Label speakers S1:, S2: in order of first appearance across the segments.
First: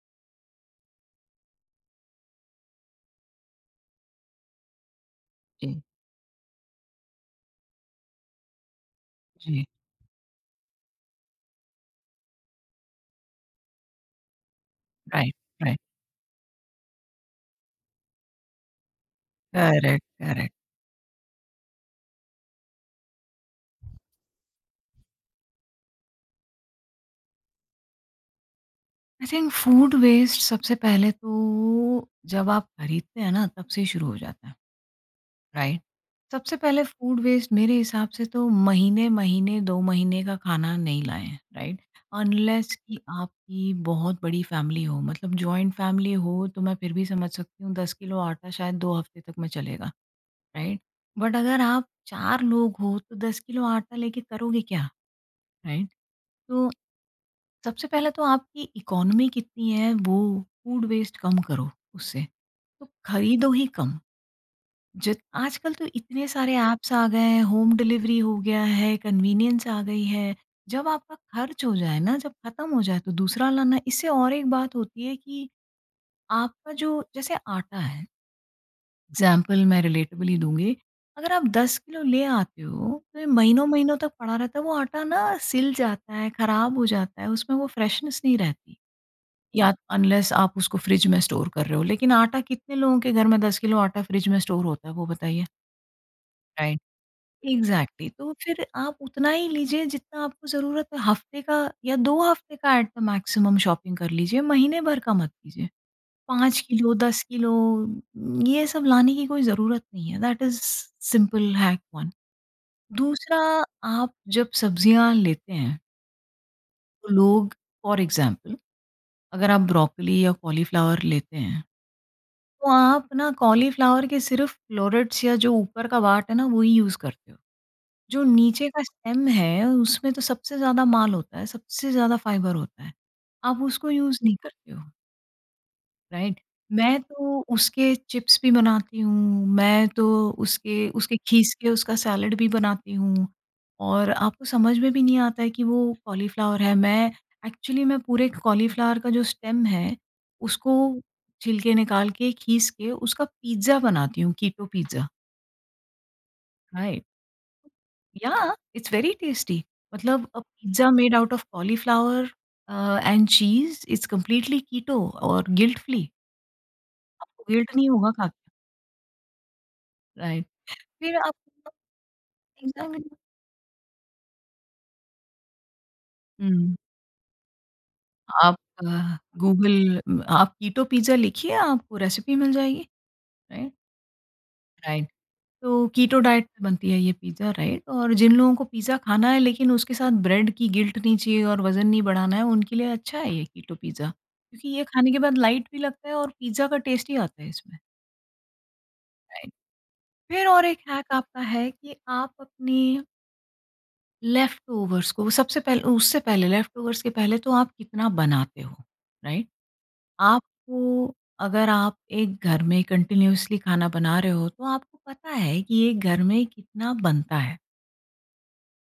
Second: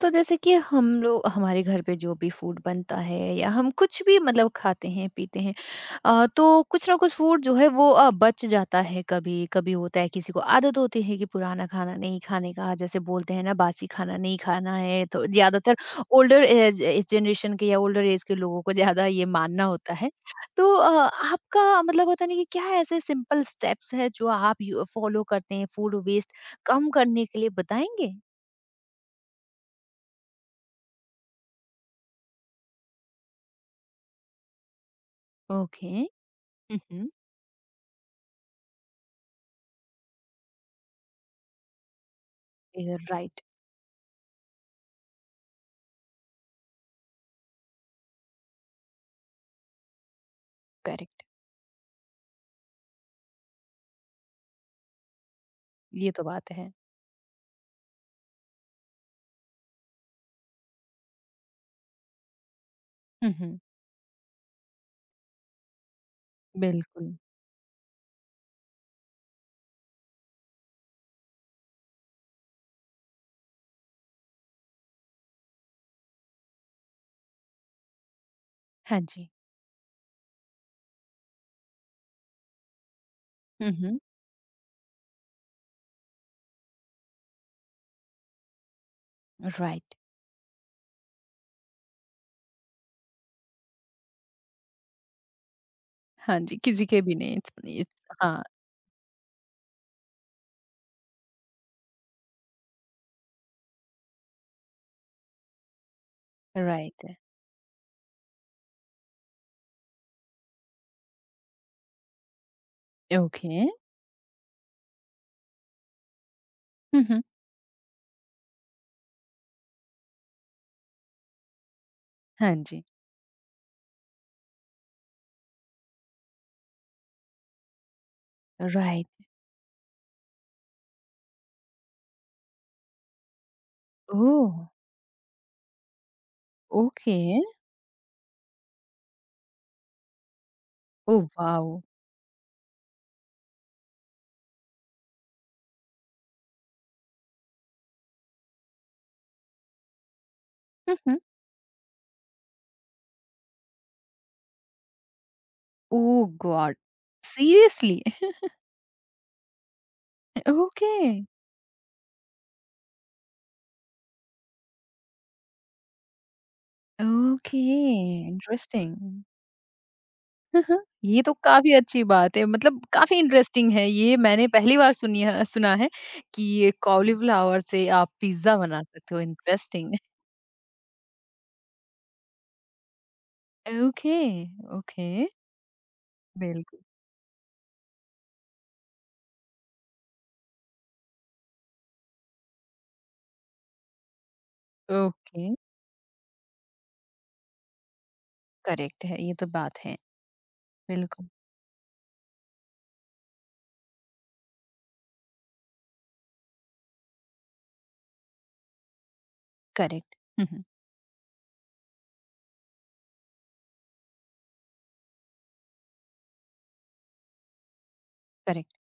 S1: तो जैसे कि हम लोग हमारे घर पे जो भी फूड बनता है या हम कुछ भी मतलब खाते हैं पीते हैं।
S2: जी,
S1: तो कुछ ना कुछ फूड जो है वो बच जाता है। कभी
S2: जी,
S1: कभी होता है किसी को आदत होती है कि पुराना खाना नहीं खाने का, जैसे बोलते हैं ना बासी खाना नहीं खाना है, तो
S2: राइट,
S1: ज्यादातर
S2: राइट,
S1: ओल्डर एज जनरेशन के या ओल्डर एज के लोगों को ज्यादा ये मानना होता
S2: करेक्ट,
S1: है।
S2: करेक्ट।
S1: तो आपका मतलब होता नहीं कि क्या ऐसे सिंपल स्टेप्स है जो आप फॉलो करते हैं फूड वेस्ट कम करने के लिए, बताएंगे?
S2: आई थिंक फूड वेस्ट सबसे पहले तो जब आप खरीदते हैं ना तब से ही शुरू हो जाता है, राइट?
S1: ओके।
S2: सबसे पहले फूड वेस्ट मेरे हिसाब से तो महीने-महीने 2 महीने का खाना नहीं लाएँ, राइट? अनलेस कि
S1: राइट।
S2: आपकी बहुत बड़ी फैमिली हो, मतलब जॉइंट फैमिली हो तो मैं फिर भी समझ सकती हूँ 10 किलो आटा शायद 2 हफ्ते तक में चलेगा, राइट?
S1: करेक्ट।
S2: बट अगर आप 4 लोग हो तो 10 किलो आटा लेके करोगे क्या, राइट?
S1: ये तो बात
S2: तो
S1: है।
S2: सबसे पहले तो आपकी इकोनॉमी कितनी है वो फूड वेस्ट कम करो उससे तो खरीदो
S1: हम्म।
S2: ही कम। जित आजकल तो इतने सारे ऐप्स आ
S1: बिल्कुल।
S2: गए हैं, होम डिलीवरी हो गया है, कन्वीनियंस आ गई है। जब आपका खर्च हो जाए ना, जब खत्म हो जाए तो दूसरा लाना। इससे और एक बात होती है कि आपका जो जैसे आटा है,
S1: हाँ जी।
S2: एग्जाम्पल मैं रिलेटिवली दूंगी, अगर आप 10 किलो ले आते हो तो ये महीनों महीनों
S1: हम्म।
S2: तक पड़ा रहता है वो आटा ना, सिल जाता है, खराब हो जाता है, उसमें वो फ्रेशनेस नहीं रहती। या
S1: राइट।
S2: अनलेस आप उसको फ्रिज में स्टोर कर रहे हो। लेकिन आटा कितने लोगों के घर में 10 किलो आटा फ्रिज में स्टोर होता है वो बताइए?
S1: हाँ जी,
S2: राइट।
S1: किसी के भी नहीं। इट्स इट्स
S2: एग्ज़ैक्टली, तो
S1: हाँ।
S2: फिर आप उतना ही लीजिए जितना आपको ज़रूरत है। हफ़्ते का या 2 हफ़्ते का एट द मैक्सिमम शॉपिंग कर लीजिए, महीने भर का मत कीजिए। 5 किलो
S1: राइट।
S2: 10 किलो ये सब लाने की कोई ज़रूरत नहीं है। That is simple hack 1। दूसरा,
S1: ओके।
S2: आप जब सब्जियाँ लेते हैं, तो
S1: हम्म।
S2: लोग, फॉर एग्ज़ाम्पल, अगर आप ब्रोकोली या कॉलीफ्लावर लेते हैं,
S1: हाँ
S2: तो
S1: जी।
S2: आप ना कॉलीफ्लावर के सिर्फ़ फ़्लोरेट्स या जो ऊपर का वाट है ना, वो ही यूज़ करते हो। जो नीचे का
S1: राइट।
S2: स्टेम है, उसमें तो सबसे ज़्यादा माल होता है, सबसे ज़्यादा फ़ाइबर होता है। आप उसको यूज़ नहीं
S1: ओह।
S2: करते हो। राइट? मैं
S1: ओके।
S2: तो उसके चिप्स भी बनाती हूँ, मैं तो उसके उसके
S1: ओ
S2: खीस के
S1: वाओ।
S2: उसका सैलेड भी बनाती हूँ, और आपको समझ में भी नहीं आता है कि वो कॉलीफ्लावर है। मैं एक्चुअली मैं पूरे कॉलीफ्लावर का जो स्टेम है, उसको
S1: हम्म।
S2: छिलके निकाल के, खीस के उसका पिज़्ज़ा बनाती हूँ, keto pizza,
S1: oh God.
S2: Right?
S1: Seriously.
S2: Yeah it's very tasty, मतलब pizza
S1: okay.
S2: Made out of cauliflower and cheese. It's completely keto और गिल्ट फ्री। आपको
S1: ओके।
S2: गिल्ट नहीं होगा खा के,
S1: इंटरेस्टिंग।
S2: राइट?
S1: हाँ, हाँ।
S2: फिर
S1: ये तो
S2: आप
S1: काफ़ी अच्छी बात है, मतलब
S2: एग्ज़ामिनर,
S1: काफ़ी इंटरेस्टिंग है, ये मैंने पहली बार सुनी है, सुना है कि ये
S2: हुँ,
S1: कॉलीफ्लावर से आप
S2: आप
S1: पिज़्ज़ा बना सकते हो।
S2: Google
S1: interesting.
S2: म आप कीटो पिज़्ज़ा लिखिए, आपको रेसिपी मिल जाएगी, राइट?
S1: Okay, okay.
S2: राइट। तो कीटो डाइट पे
S1: बिल्कुल।
S2: बनती है ये पिज़्ज़ा, राइट? और जिन लोगों को पिज़्ज़ा खाना है लेकिन उसके साथ ब्रेड की गिल्ट नहीं चाहिए और वज़न नहीं बढ़ाना है, उनके लिए अच्छा है ये कीटो पिज़्ज़ा, क्योंकि ये खाने के बाद
S1: ओके।
S2: लाइट भी लगता है और पिज़्ज़ा का टेस्ट ही आता है इसमें,
S1: करेक्ट है, ये तो
S2: राइट?
S1: बात है।
S2: फिर और एक हैक
S1: बिल्कुल।
S2: आपका है कि आप अपने लेफ्ट ओवर्स को सबसे पहले, उससे पहले लेफ्ट ओवर्स के पहले तो आप कितना बनाते हो, राइट?
S1: करेक्ट। हुँ, हुँ।
S2: आपको, अगर आप एक घर में कंटिन्यूअसली खाना बना रहे हो, तो आपको पता है कि ये घर में कितना बनता है।
S1: करेक्ट।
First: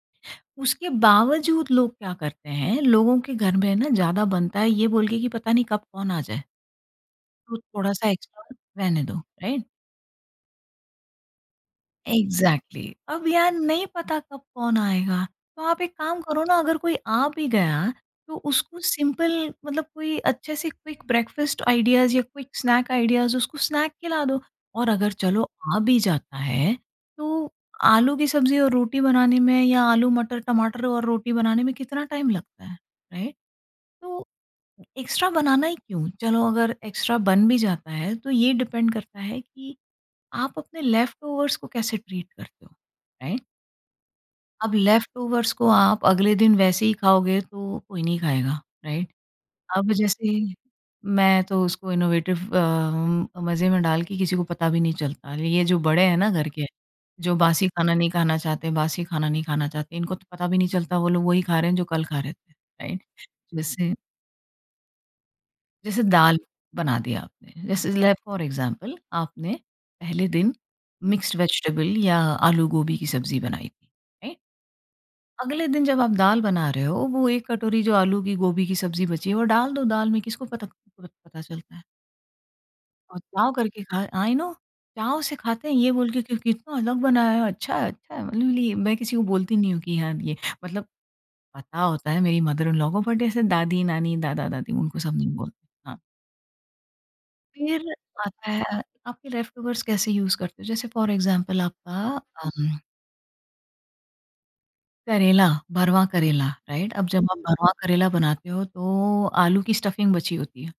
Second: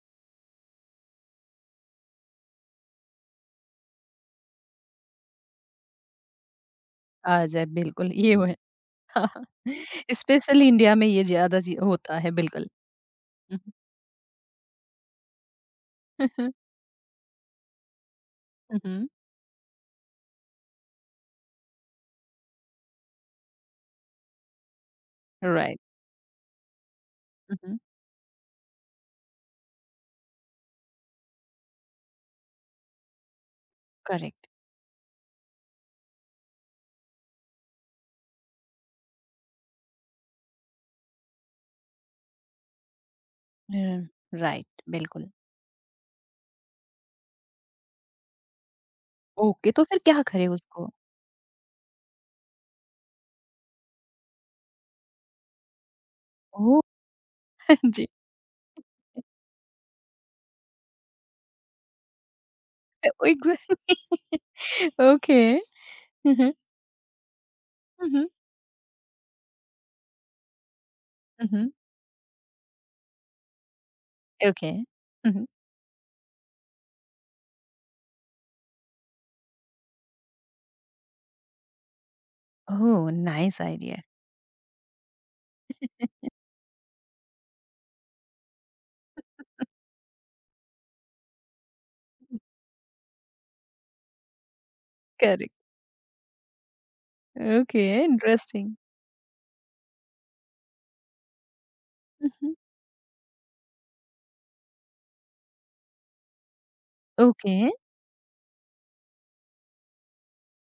S2: उसके बावजूद लोग क्या करते हैं, लोगों के घर में ना ज़्यादा बनता है, ये बोल के कि पता नहीं कब कौन आ जाए,
S1: आ
S2: तो
S1: जाए,
S2: थोड़ा-सा
S1: बिल्कुल, ये
S2: एक्स्ट्रा
S1: वो है।
S2: रहने दो,
S1: हाँ, हाँ।
S2: राइट?
S1: स्पेशली इंडिया में ये ज़्यादा जी होता है, बिल्कुल।
S2: Exactly exactly. अब यार
S1: हुँ,
S2: नहीं पता कब कौन आएगा, तो आप एक काम
S1: हुँ।
S2: करो
S1: हुँ,
S2: ना, अगर कोई आ भी गया तो उसको
S1: हुँ।
S2: सिंपल, मतलब कोई अच्छे से क्विक ब्रेकफास्ट आइडियाज या क्विक स्नैक आइडियाज, उसको स्नैक खिला दो। और अगर चलो आ
S1: राइट।
S2: भी जाता है, तो
S1: हुँ, हुँ।
S2: आलू की सब्जी और रोटी बनाने में या आलू मटर टमाटर और रोटी बनाने में कितना टाइम लगता है, राइट? तो
S1: करेक्ट।
S2: एक्स्ट्रा बनाना ही क्यों। चलो अगर एक्स्ट्रा बन भी जाता है तो ये डिपेंड करता है कि आप अपने लेफ्टओवर्स को कैसे ट्रीट करते हो, राइट?
S1: हुँ।
S2: अब
S1: राइट, बिल्कुल।
S2: लेफ्टओवर्स को आप अगले दिन वैसे ही खाओगे तो कोई नहीं खाएगा, राइट?
S1: ओके, तो
S2: अब
S1: फिर क्या
S2: जैसे,
S1: करें उसको?
S2: मैं तो उसको इनोवेटिव मज़े में डाल के किसी को पता भी नहीं चलता। ये जो बड़े हैं ना घर के,
S1: ओह!
S2: जो बासी खाना
S1: জি।
S2: नहीं खाना चाहते, बासी खाना नहीं खाना चाहते, इनको तो पता भी नहीं चलता वो लोग वही खा रहे हैं जो कल खा रहे थे, राइट?
S1: এ
S2: जैसे
S1: এক্সাক্টলি। ওকে।
S2: जैसे
S1: হু,
S2: दाल
S1: হু।
S2: बना दिया आपने, जैसे
S1: হু,
S2: ले
S1: হু।
S2: फॉर एग्ज़ाम्पल आपने पहले दिन मिक्स्ड
S1: হু, হু।
S2: वेजिटेबल या आलू गोभी की सब्ज़ी बनाई थी, राइट?
S1: Okay. হু, হু।
S2: अगले दिन जब आप दाल बना रहे हो, वो 1 कटोरी जो आलू की गोभी की सब्ज़ी बची है, वो डाल दो दाल में, किसको पता प पता चलता है?
S1: Oh,
S2: और चाव
S1: nice
S2: करके खा,
S1: idea.
S2: आई नो, चाव से खाते हैं, ये बोल के कि कितना अलग बनाया है, अच्छा है, अच्छा है। मतलब ये मैं किसी को बोलती नहीं हूँ कि हाँ, ये, मतलब पता होता है मेरी मदर इन लॉ को, बट ऐसे दादी, नानी, दादा-दादी उनको सब नहीं
S1: करेक्ट।
S2: बोलते। हाँ।
S1: ओके,
S2: फिर आता
S1: इंटरेस्टिंग।
S2: है, आपके लेफ्टओवर्स कैसे यूज़ करते हो? जैसे फॉर एग्ज़ाम्पल आपका
S1: हुँ, हुँ।
S2: अम, करेला, भरवा करेला, राइट? अब जब आप, हुँ।
S1: ओके।
S2: भरवा करेला बनाते हो तो आलू की स्टफिंग बची होती है,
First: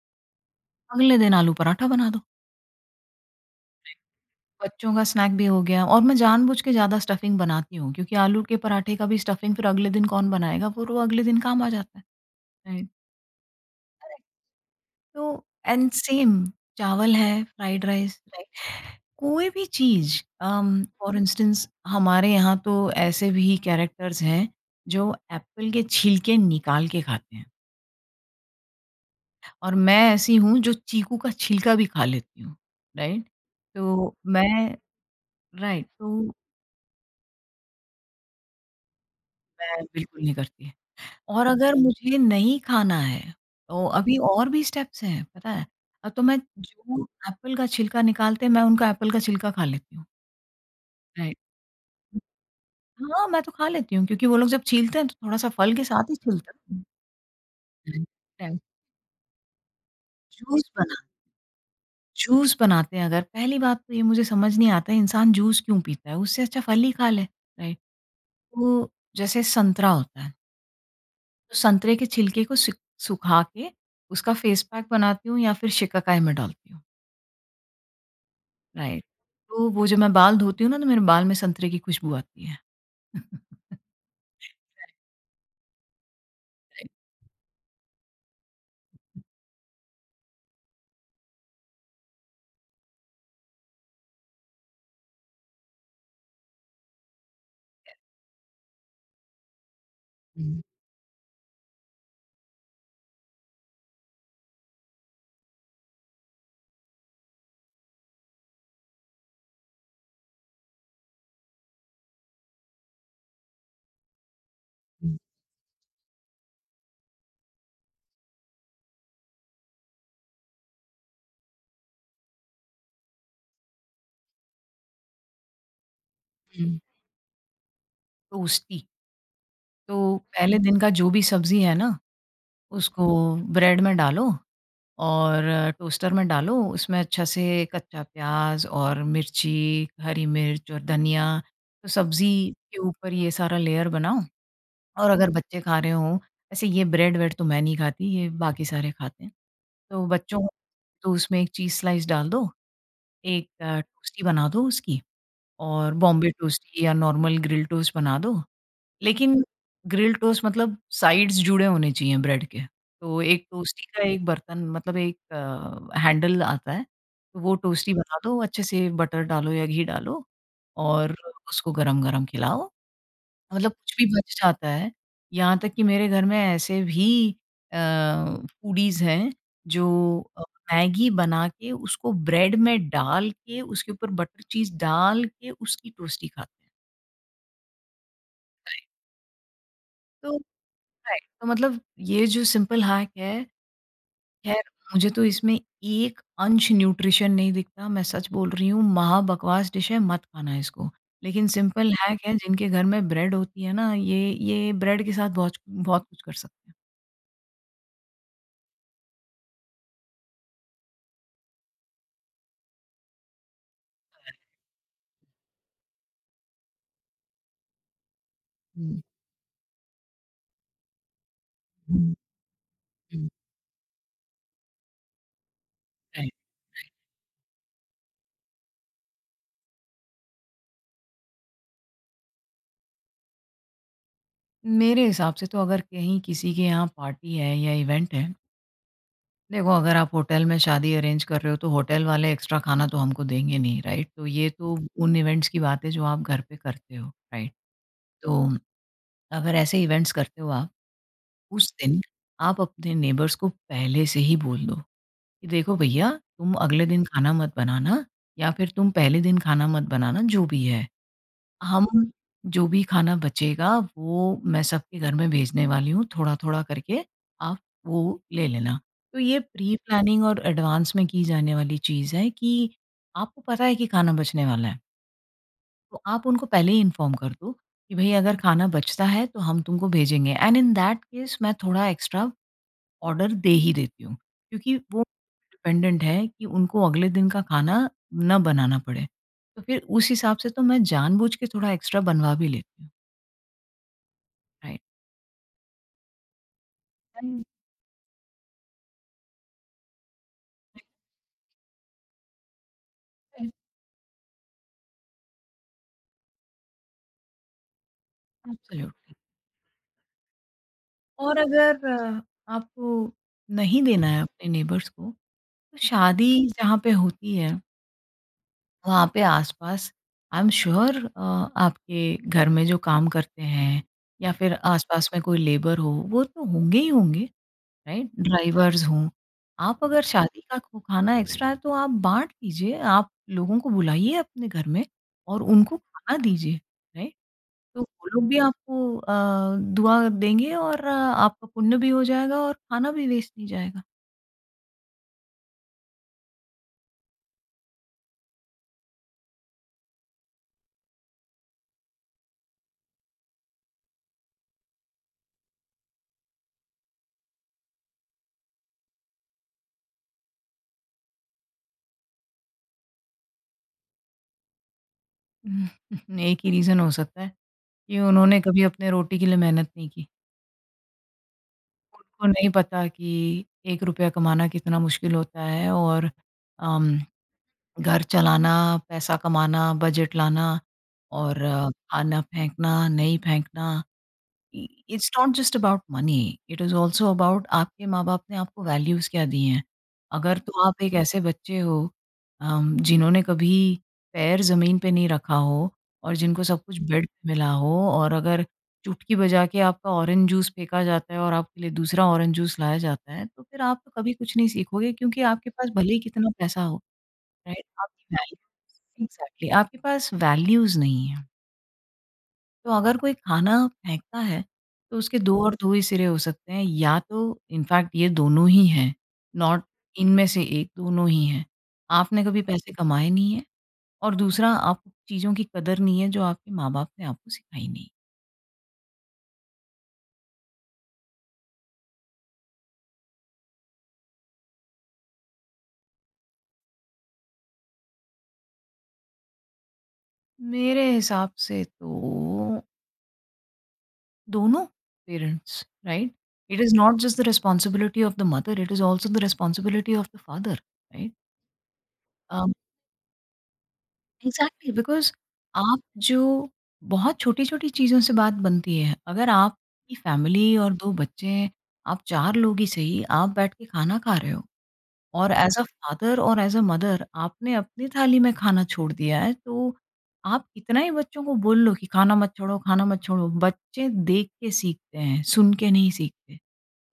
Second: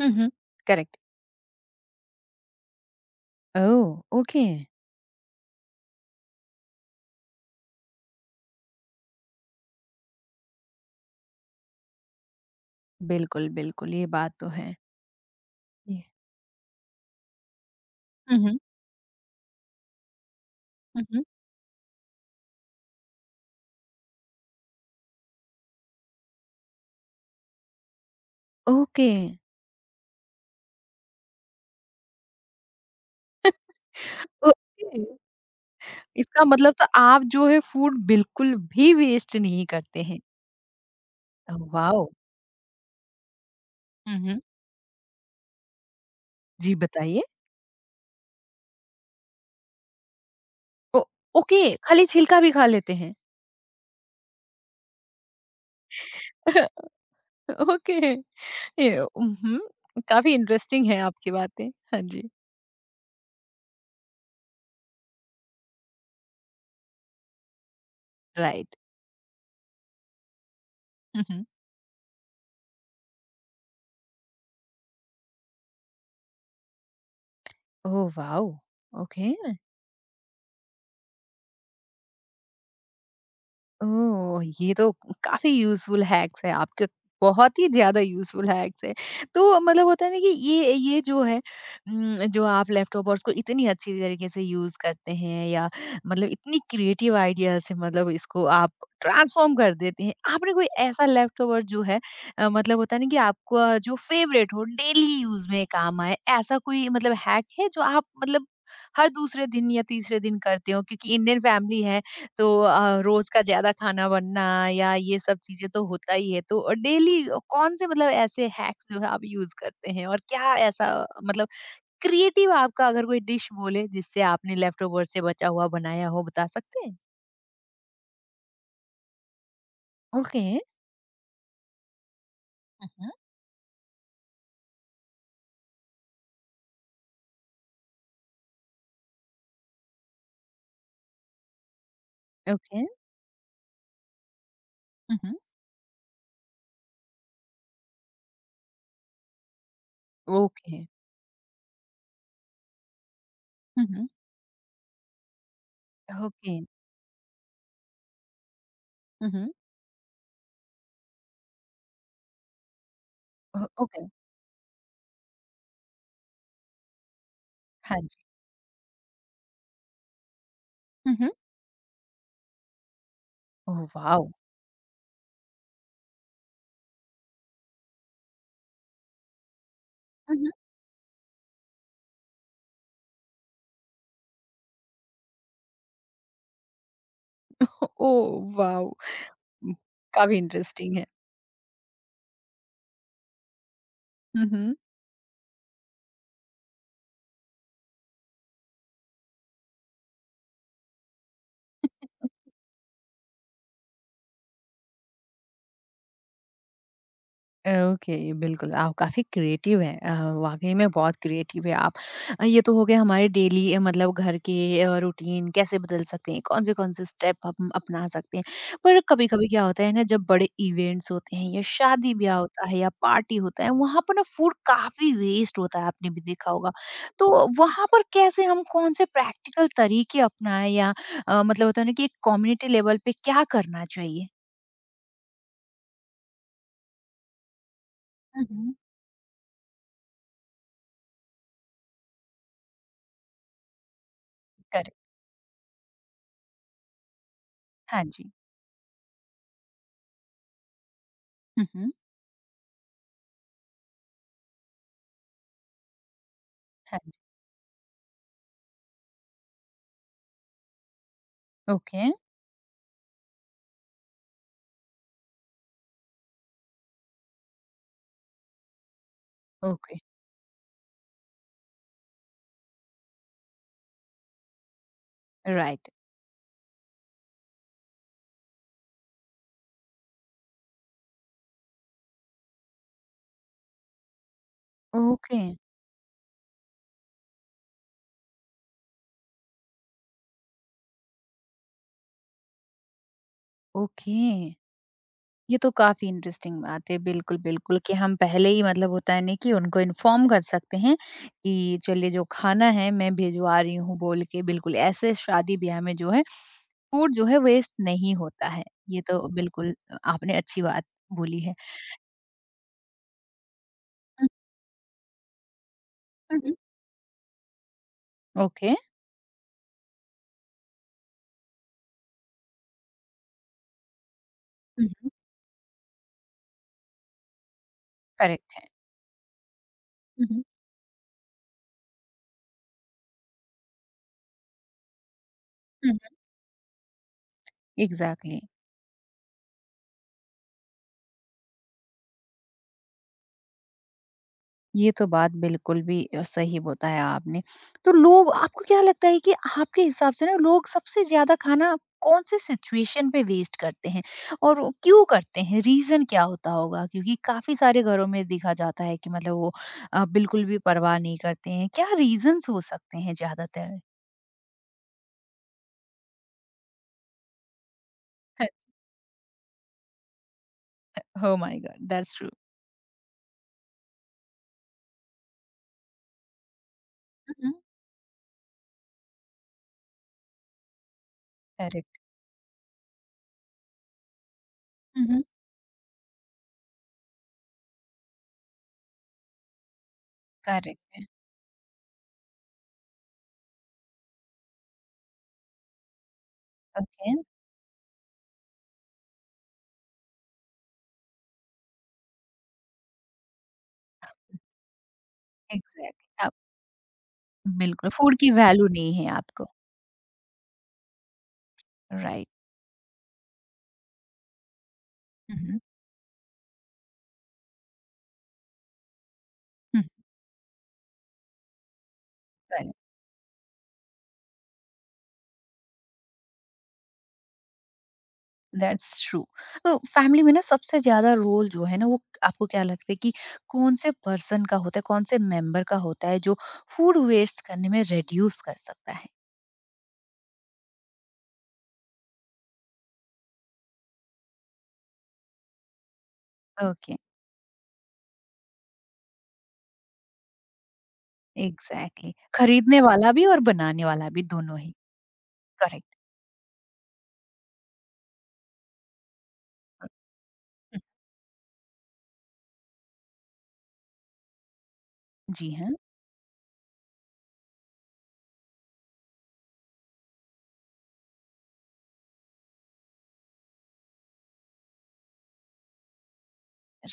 S1: हुँ, हुँ। करेक्ट।
S2: अगले दिन आलू पराठा बना दो।
S1: ओह! ओके।
S2: बच्चों का स्नैक भी हो गया, और मैं जानबूझ के ज़्यादा स्टफिंग बनाती हूँ क्योंकि आलू के पराठे का भी स्टफिंग फिर अगले दिन कौन बनाएगा? फिर वो तो अगले दिन काम आ जाता है, राइट?
S1: बिल्कुल, बिल्कुल, ये बात तो है।
S2: तो एंड
S1: ये
S2: सेम, चावल है, फ्राइड राइस,
S1: हुँ,
S2: राइट?
S1: हुँ।
S2: कोई भी चीज़,
S1: हुँ,
S2: फॉर
S1: हुँ।
S2: इंस्टेंस हमारे यहाँ तो ऐसे भी कैरेक्टर्स हैं जो एप्पल के छिलके निकाल के खाते हैं,
S1: ओके।
S2: और मैं ऐसी हूँ जो चीकू का छिलका भी खा लेती हूँ, राइट? तो मैं,
S1: ओके।
S2: राइट, तो
S1: इसका मतलब तो आप जो है फूड बिल्कुल भी वेस्ट नहीं
S2: मैं
S1: करते हैं।
S2: बिल्कुल नहीं करती। और अगर
S1: वाओ!
S2: मुझे नहीं खाना है, तो
S1: हुँ,
S2: अभी
S1: हुँ।
S2: और भी स्टेप्स हैं, पता है? तो मैं,
S1: जी
S2: जो
S1: बताइए।
S2: एप्पल का छिलका निकालते हैं, मैं उनका एप्पल का छिलका खा लेती हूँ,
S1: ओ।
S2: राइट।
S1: ओके, खाली छिलका भी खा लेते हैं?
S2: हाँ, मैं तो खा लेती हूँ क्योंकि वो लोग जब छीलते हैं तो थोड़ा-सा फल के साथ ही छिलते हैं।
S1: ओके।
S2: Right, right.
S1: ये उहुँ, काफ़ी
S2: जूस
S1: इंटरेस्टिंग है
S2: बना,
S1: आपकी बातें। हाँ जी।
S2: जूस बनाते हैं, अगर पहली बात तो ये मुझे समझ नहीं आता है इंसान जूस क्यों पीता है? उससे अच्छा फल ही खा ले, राइट?
S1: राइट।
S2: तो जैसे संतरा होता है,
S1: हुँ, हुँ।
S2: तो संतरे के छिलके को सिक सुखा के उसका फेस पैक बनाती हूँ या फिर शिकाकाई में डालती हूँ,
S1: ओह वाओ!
S2: राइट?
S1: ओके।
S2: तो वो जब मैं बाल धोती हूँ ना तो मेरे बाल में संतरे की खुशबू आती है।
S1: ओह! ये तो काफ़ी यूज़फुल हैक्स है आपके,
S2: राइट।
S1: बहुत ही ज़्यादा यूज़फुल हैक्स है। तो मतलब होता है ना कि ये जो है जो आप लैपटॉपर्स को इतनी अच्छी तरीके से यूज़ करते हैं या मतलब इतनी क्रिएटिव आइडिया से, मतलब इसको आप ट्रांसफ़ॉर्म कर देते हैं। आपने
S2: हुँ,
S1: कोई ऐसा लैपटॉपर जो है मतलब होता है ना कि आपका जो फ़ेवरेट हो, डेली यूज़ में काम आए, ऐसा कोई मतलब हैक है जो आप मतलब हर दूसरे दिन या तीसरे दिन करते हो? क्योंकि इंडियन फैमिली है, तो रोज का ज्यादा खाना बनना या
S2: हुँ,
S1: ये सब चीजें तो होता ही है, तो डेली कौन से मतलब ऐसे हैक्स जो है आप यूज करते हैं, और क्या ऐसा मतलब क्रिएटिव आपका अगर कोई डिश बोले जिससे आपने लेफ्ट ओवर से बचा हुआ बनाया हो, बता
S2: हुँ।
S1: सकते हैं?
S2: तो उसकी, तो
S1: ओके।
S2: पहले दिन का जो भी सब्ज़ी है ना उसको
S1: हम्म।
S2: ब्रेड में डालो, और टोस्टर में डालो उसमें अच्छा से, कच्चा प्याज और मिर्ची, हरी मिर्च और धनिया, तो सब्ज़ी के
S1: ओके।
S2: ऊपर ये सारा लेयर बनाओ। और अगर
S1: हम्म।
S2: बच्चे खा रहे हों, ऐसे ये ब्रेड वेड तो मैं नहीं खाती, ये बाकी सारे खाते हैं, तो बच्चों को,
S1: ओके।
S2: तो उसमें एक चीज़ स्लाइस डाल दो, एक
S1: हम्म।
S2: टोस्टी बना दो उसकी, और बॉम्बे
S1: ओके।
S2: टोस्टी या नॉर्मल ग्रिल टोस्ट बना दो, लेकिन
S1: हम्म।
S2: ग्रिल्ड टोस्ट मतलब साइड्स जुड़े होने चाहिए ब्रेड के। तो एक
S1: ओ-
S2: टोस्टी का
S1: ओके।
S2: एक बर्तन, मतलब एक हैंडल आता है, तो वो टोस्टी
S1: हाँ
S2: बना
S1: जी।
S2: दो, अच्छे से बटर डालो या घी डालो, और
S1: हम्म।
S2: उसको गरम-गरम खिलाओ। मतलब
S1: ओ
S2: कुछ भी
S1: वाओ।
S2: बच जाता है, यहाँ तक कि मेरे घर में ऐसे भी अ, फूडीज़ हैं जो अ,
S1: हम्म।
S2: मैगी बना के उसको ब्रेड में डाल के उसके ऊपर बटर चीज़ डाल के उसकी टोस्टी खाते हैं।
S1: ओ वाओ,
S2: तो,
S1: काफी इंटरेस्टिंग है।
S2: राइट, तो मतलब ये जो सिंपल हैक है, खैर
S1: हम्म।
S2: मुझे तो इसमें एक अंश न्यूट्रिशन नहीं दिखता, मैं सच बोल रही हूँ, महाबकवास डिश है, मत खाना इसको। लेकिन सिंपल हैक है, जिनके घर में ब्रेड होती है ना, ये ब्रेड के साथ बहुत बहुत कुछ कर सकते हैं।
S1: ओके, बिल्कुल, आप काफ़ी क्रिएटिव हैं, वाकई में बहुत क्रिएटिव है आप। ये तो हो गए हमारे डेली मतलब घर के रूटीन, कैसे बदल सकते हैं, कौन से स्टेप हम अपना सकते हैं।
S2: हुँ,
S1: पर कभी कभी क्या होता है ना, जब बड़े इवेंट्स होते हैं या
S2: हुँ,
S1: शादी ब्याह होता है या
S2: हुँ।
S1: पार्टी होता है, वहाँ पर ना फूड काफ़ी वेस्ट होता है, आपने भी
S2: राइट,
S1: देखा होगा।
S2: राइट।
S1: तो वहाँ पर कैसे हम कौन से प्रैक्टिकल तरीके अपनाएं, या मतलब होता है ना कि एक कम्युनिटी लेवल पे क्या करना चाहिए?
S2: मेरे हिसाब से तो अगर कहीं किसी के यहाँ पार्टी है या इवेंट है,
S1: हम्म।
S2: देखो अगर आप होटल में शादी अरेंज कर रहे हो, तो होटल वाले एक्स्ट्रा खाना तो हमको देंगे नहीं, राइट? तो ये तो
S1: करेक्ट।
S2: उन इवेंट्स की बात है, जो आप घर पे करते हो, राइट?
S1: हाँ जी।
S2: तो अगर ऐसे इवेंट्स करते हो आप, उस
S1: हम्म।
S2: दिन आप अपने नेबर्स को पहले से ही बोल दो कि देखो भैया, तुम अगले
S1: हाँ।
S2: दिन खाना मत बनाना, या फिर तुम पहले दिन खाना मत बनाना, जो भी है। हम,
S1: ओके,
S2: जो भी खाना बचेगा वो मैं सबके घर में भेजने वाली हूँ थोड़ा-थोड़ा करके, आप वो ले लेना। तो ये
S1: ओके,
S2: प्री-प्लानिंग और एडवांस में की जाने वाली चीज़ है कि आपको पता है कि खाना बचने वाला है।
S1: राइट,
S2: तो आप उनको पहले ही इन्फॉर्म कर दो कि भई अगर खाना बचता है तो हम तुमको भेजेंगे, एंड इन दैट केस मैं थोड़ा एक्स्ट्रा ऑर्डर दे ही देती हूँ। क्योंकि वो
S1: ओके,
S2: डिपेंडेंट है कि उनको अगले दिन का खाना ना बनाना पड़े। तो फिर उस हिसाब से तो मैं जानबूझ के थोड़ा एक्स्ट्रा बनवा भी लेती हूँ।
S1: ओके।
S2: राइट।
S1: ये तो काफ़ी इंटरेस्टिंग बात है, बिल्कुल,
S2: राइट,
S1: बिल्कुल, कि हम पहले ही मतलब होता है ना कि उनको इन्फॉर्म कर सकते हैं कि चलिए जो खाना है मैं
S2: राइट।
S1: भिजवा रही हूँ बोल के, बिल्कुल, ऐसे शादी ब्याह में जो है फूड जो है वेस्ट नहीं होता है। ये
S2: एब्सोल्यूटली।
S1: तो बिल्कुल आपने अच्छी बात
S2: और
S1: बोली है।
S2: अगर आपको नहीं देना है
S1: हुँ,
S2: अपने नेबर्स को, तो शादी
S1: हुँ। हुँ।
S2: जहाँ पे होती है
S1: ओके।
S2: वहाँ पे आसपास, आई एम श्योर आपके घर में जो काम करते हैं या फिर
S1: हुँ,
S2: आसपास
S1: हुँ।
S2: में कोई लेबर हो वो तो होंगे ही होंगे, राइट,
S1: करेक्ट है।
S2: ड्राइवर्स हों, आप अगर
S1: हुँ,
S2: शादी
S1: हुँ।
S2: का खाना एक्स्ट्रा है तो आप बांट दीजिए, आप लोगों को बुलाइए अपने घर में और उनको
S1: हुँ, हुँ।
S2: खाना दीजिए, राइट। तो वो लोग भी
S1: एग्ज़ैक्टली।
S2: आपको दुआ देंगे और आपका पुण्य भी हो जाएगा और खाना भी वेस्ट नहीं जाएगा।
S1: ये तो बात बिल्कुल भी सही बताया आपने। तो लोग, आपको क्या लगता है कि आपके हिसाब से ना लोग सबसे ज़्यादा खाना कौन-से सिचुएशन पे वेस्ट करते हैं? और वो क्यों करते हैं? रीज़न क्या होता होगा? क्योंकि काफ़ी सारे घरों में देखा जाता है कि मतलब वो बिल्कुल भी परवाह नहीं करते हैं। क्या रीज़न्स हो सकते हैं ज़्यादातर?
S2: एक ही रीज़न हो सकता है कि उन्होंने कभी अपने रोटी के लिए मेहनत नहीं की,
S1: Oh my God, that's
S2: उनको
S1: true.
S2: नहीं पता कि ₹1 कमाना कितना मुश्किल होता है, और अम,
S1: हुँ, हुँ।
S2: घर चलाना, पैसा कमाना, बजट लाना और
S1: Correct.
S2: खाना फेंकना, नहीं फेंकना। इ-
S1: हुँ,
S2: इट्स
S1: हुँ।
S2: Not just about money, it is also about, आपके माँ बाप ने आपको वैल्यूज क्या दी हैं। अगर तो
S1: Correct
S2: आप एक
S1: है।
S2: ऐसे बच्चे हो जिन्होंने कभी पैर जमीन पे नहीं रखा हो और जिनको सब कुछ बेड
S1: ओके।
S2: पे मिला हो, और अगर चुटकी बजा के आपका ऑरेंज जूस फेंका जाता है और आपके लिए दूसरा ऑरेंज जूस लाया जाता है तो फिर आप तो कभी कुछ नहीं सीखोगे, क्योंकि आपके पास भले
S1: Exactly.
S2: ही कितना
S1: आप
S2: पैसा हो, राइट,
S1: बिल्कुल,
S2: आपकी
S1: फूड की
S2: वैल्यू,
S1: वैल्यू नहीं है आपको।
S2: एग्जैक्टली, आपके पास वैल्यूज नहीं है।
S1: राइट।
S2: तो अगर कोई खाना फेंकता है, तो उसके
S1: हुँ,
S2: दो और
S1: हुँ।
S2: दो ही सिरे हो सकते हैं, या तो इनफैक्ट ये दोनों ही हैं, नॉट
S1: हुँ।
S2: इनमें से एक, दोनों ही हैं। आपने कभी
S1: Correct.
S2: पैसे कमाए नहीं हैं, और दूसरा आपको चीज़ों की कदर नहीं है जो आपके माँ-बाप ने आपको सिखाई नहीं।
S1: That's true. तो फैमिली में ना सबसे ज़्यादा रोल जो है ना, वो आपको क्या लगता है कि कौन-से पर्सन का होता है, कौन-से मेंबर का होता है जो फूड वेस्ट करने में रिड्यूस कर सकता है?
S2: मेरे हिसाब से तो दोनों parents, right? It is
S1: okay,
S2: not just the responsibility of the mother, it is also the responsibility of the father, right?
S1: Exactly. खरीदने वाला भी और बनाने वाला भी, दोनों ही।
S2: एग्ज़ैक्टली, बिकॉज़ आप,
S1: करेक्ट।
S2: जो बहुत छोटी-छोटी चीज़ों से बात बनती है। अगर आपकी फैमिली और
S1: हुँ।
S2: 2 बच्चे हैं, आप 4 लोग ही सही, आप बैठ के खाना खा रहे हो, और
S1: जी
S2: एज़ अ
S1: हाँ।
S2: फादर और एज़ अ मदर आपने अपनी थाली में खाना छोड़ दिया है, तो आप कितना ही बच्चों को बोल लो कि खाना मत छोड़ो, बच्चे देख के सीखते हैं, सुन के नहीं सीखते।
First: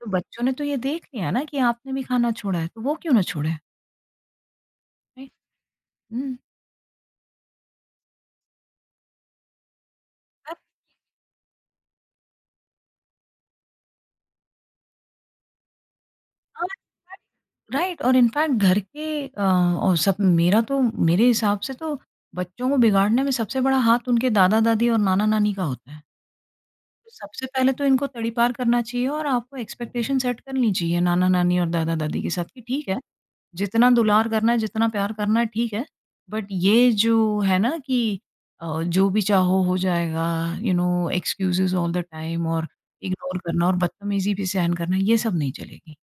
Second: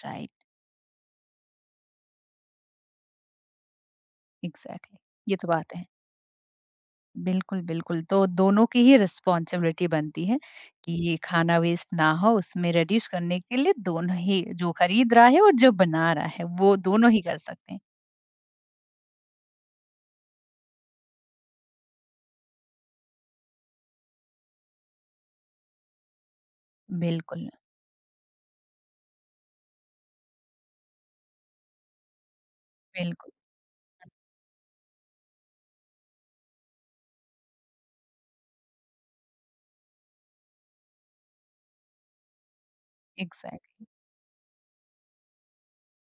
S2: तो
S1: राइट,
S2: बच्चों ने तो ये देख लिया ना कि आपने भी खाना छोड़ा है, तो वो क्यों ना छोड़े,
S1: एग्ज़ैक्टली।
S2: राइट?
S1: ये तो बात है।
S2: हुँ।
S1: बिल्कुल, बिल्कुल। तो दोनों की ही रिस्पॉन्सिबिलिटी बनती है कि ये खाना वेस्ट ना हो, उसमें रिड्यूस करने के लिए दोनों ही, जो खरीद रहा है और जो बना रहा है, वो दोनों ही कर सकते हैं।
S2: राइट, और इनफैक्ट घर के और सब, मेरा तो मेरे हिसाब से तो बच्चों को बिगाड़ने में सबसे बड़ा हाथ उनके दादा-दादी और नाना-नानी का होता है। तो सबसे
S1: बिल्कुल,
S2: पहले तो इनको तड़ीपार करना चाहिए, और आपको एक्सपेक्टेशन सेट करनी चाहिए नाना-नानी और दादा-दादी के साथ कि ठीक है,
S1: बिल्कुल,
S2: जितना दुलार करना है, जितना प्यार करना है ठीक है, बट ये जो है ना कि जो भी चाहो हो जाएगा, you know excuses all the time, और इग्नोर करना और
S1: एग्ज़ैक्टली,
S2: बदतमीज़ी भी सहन करना, ये सब नहीं चलेगी।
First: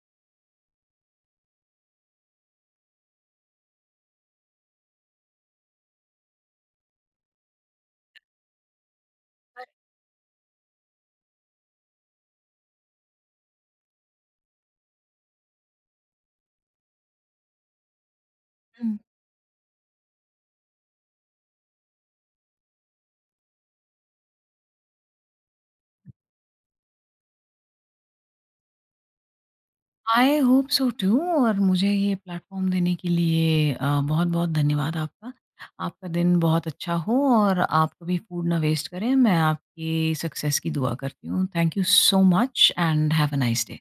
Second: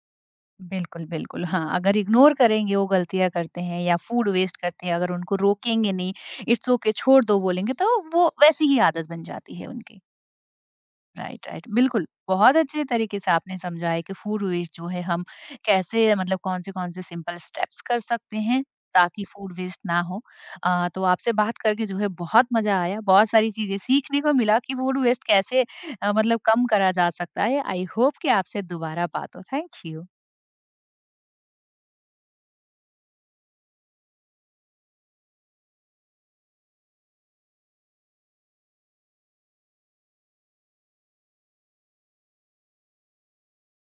S1: बिल्कुल, बिल्कुल। हाँ, अगर इग्नोर करेंगे, वो गलतियाँ करते हैं या फूड वेस्ट करते हैं, अगर उनको रोकेंगे नहीं, इट्स ओके छोड़ दो बोलेंगे, तो वो वैसी ही आदत बन जाती है उनकी। Right, right. बिल्कुल, बहुत अच्छे तरीके से आपने समझा है कि फूड वेस्ट जो है हम कैसे मतलब कौन-से-कौन से कौन से सिंपल स्टेप्स कर सकते हैं ताकि फूड वेस्ट ना हो। तो आपसे बात करके जो है बहुत मज़ा आया, बहुत सारी चीज़ें सीखने को मिला कि फूड वेस्ट कैसे मतलब कम करा जा सकता है। आई होप कि आपसे दोबारा बात हो। Thank you.
S2: I hope so too, और मुझे ये प्लेटफ़ॉर्म देने के लिए बहुत-बहुत धन्यवाद आपका। आपका दिन बहुत अच्छा हो और आप कभी फ़ूड ना वेस्ट करें। मैं आपकी सक्सेस की दुआ करती हूँ। Thank you so much and have a nice day.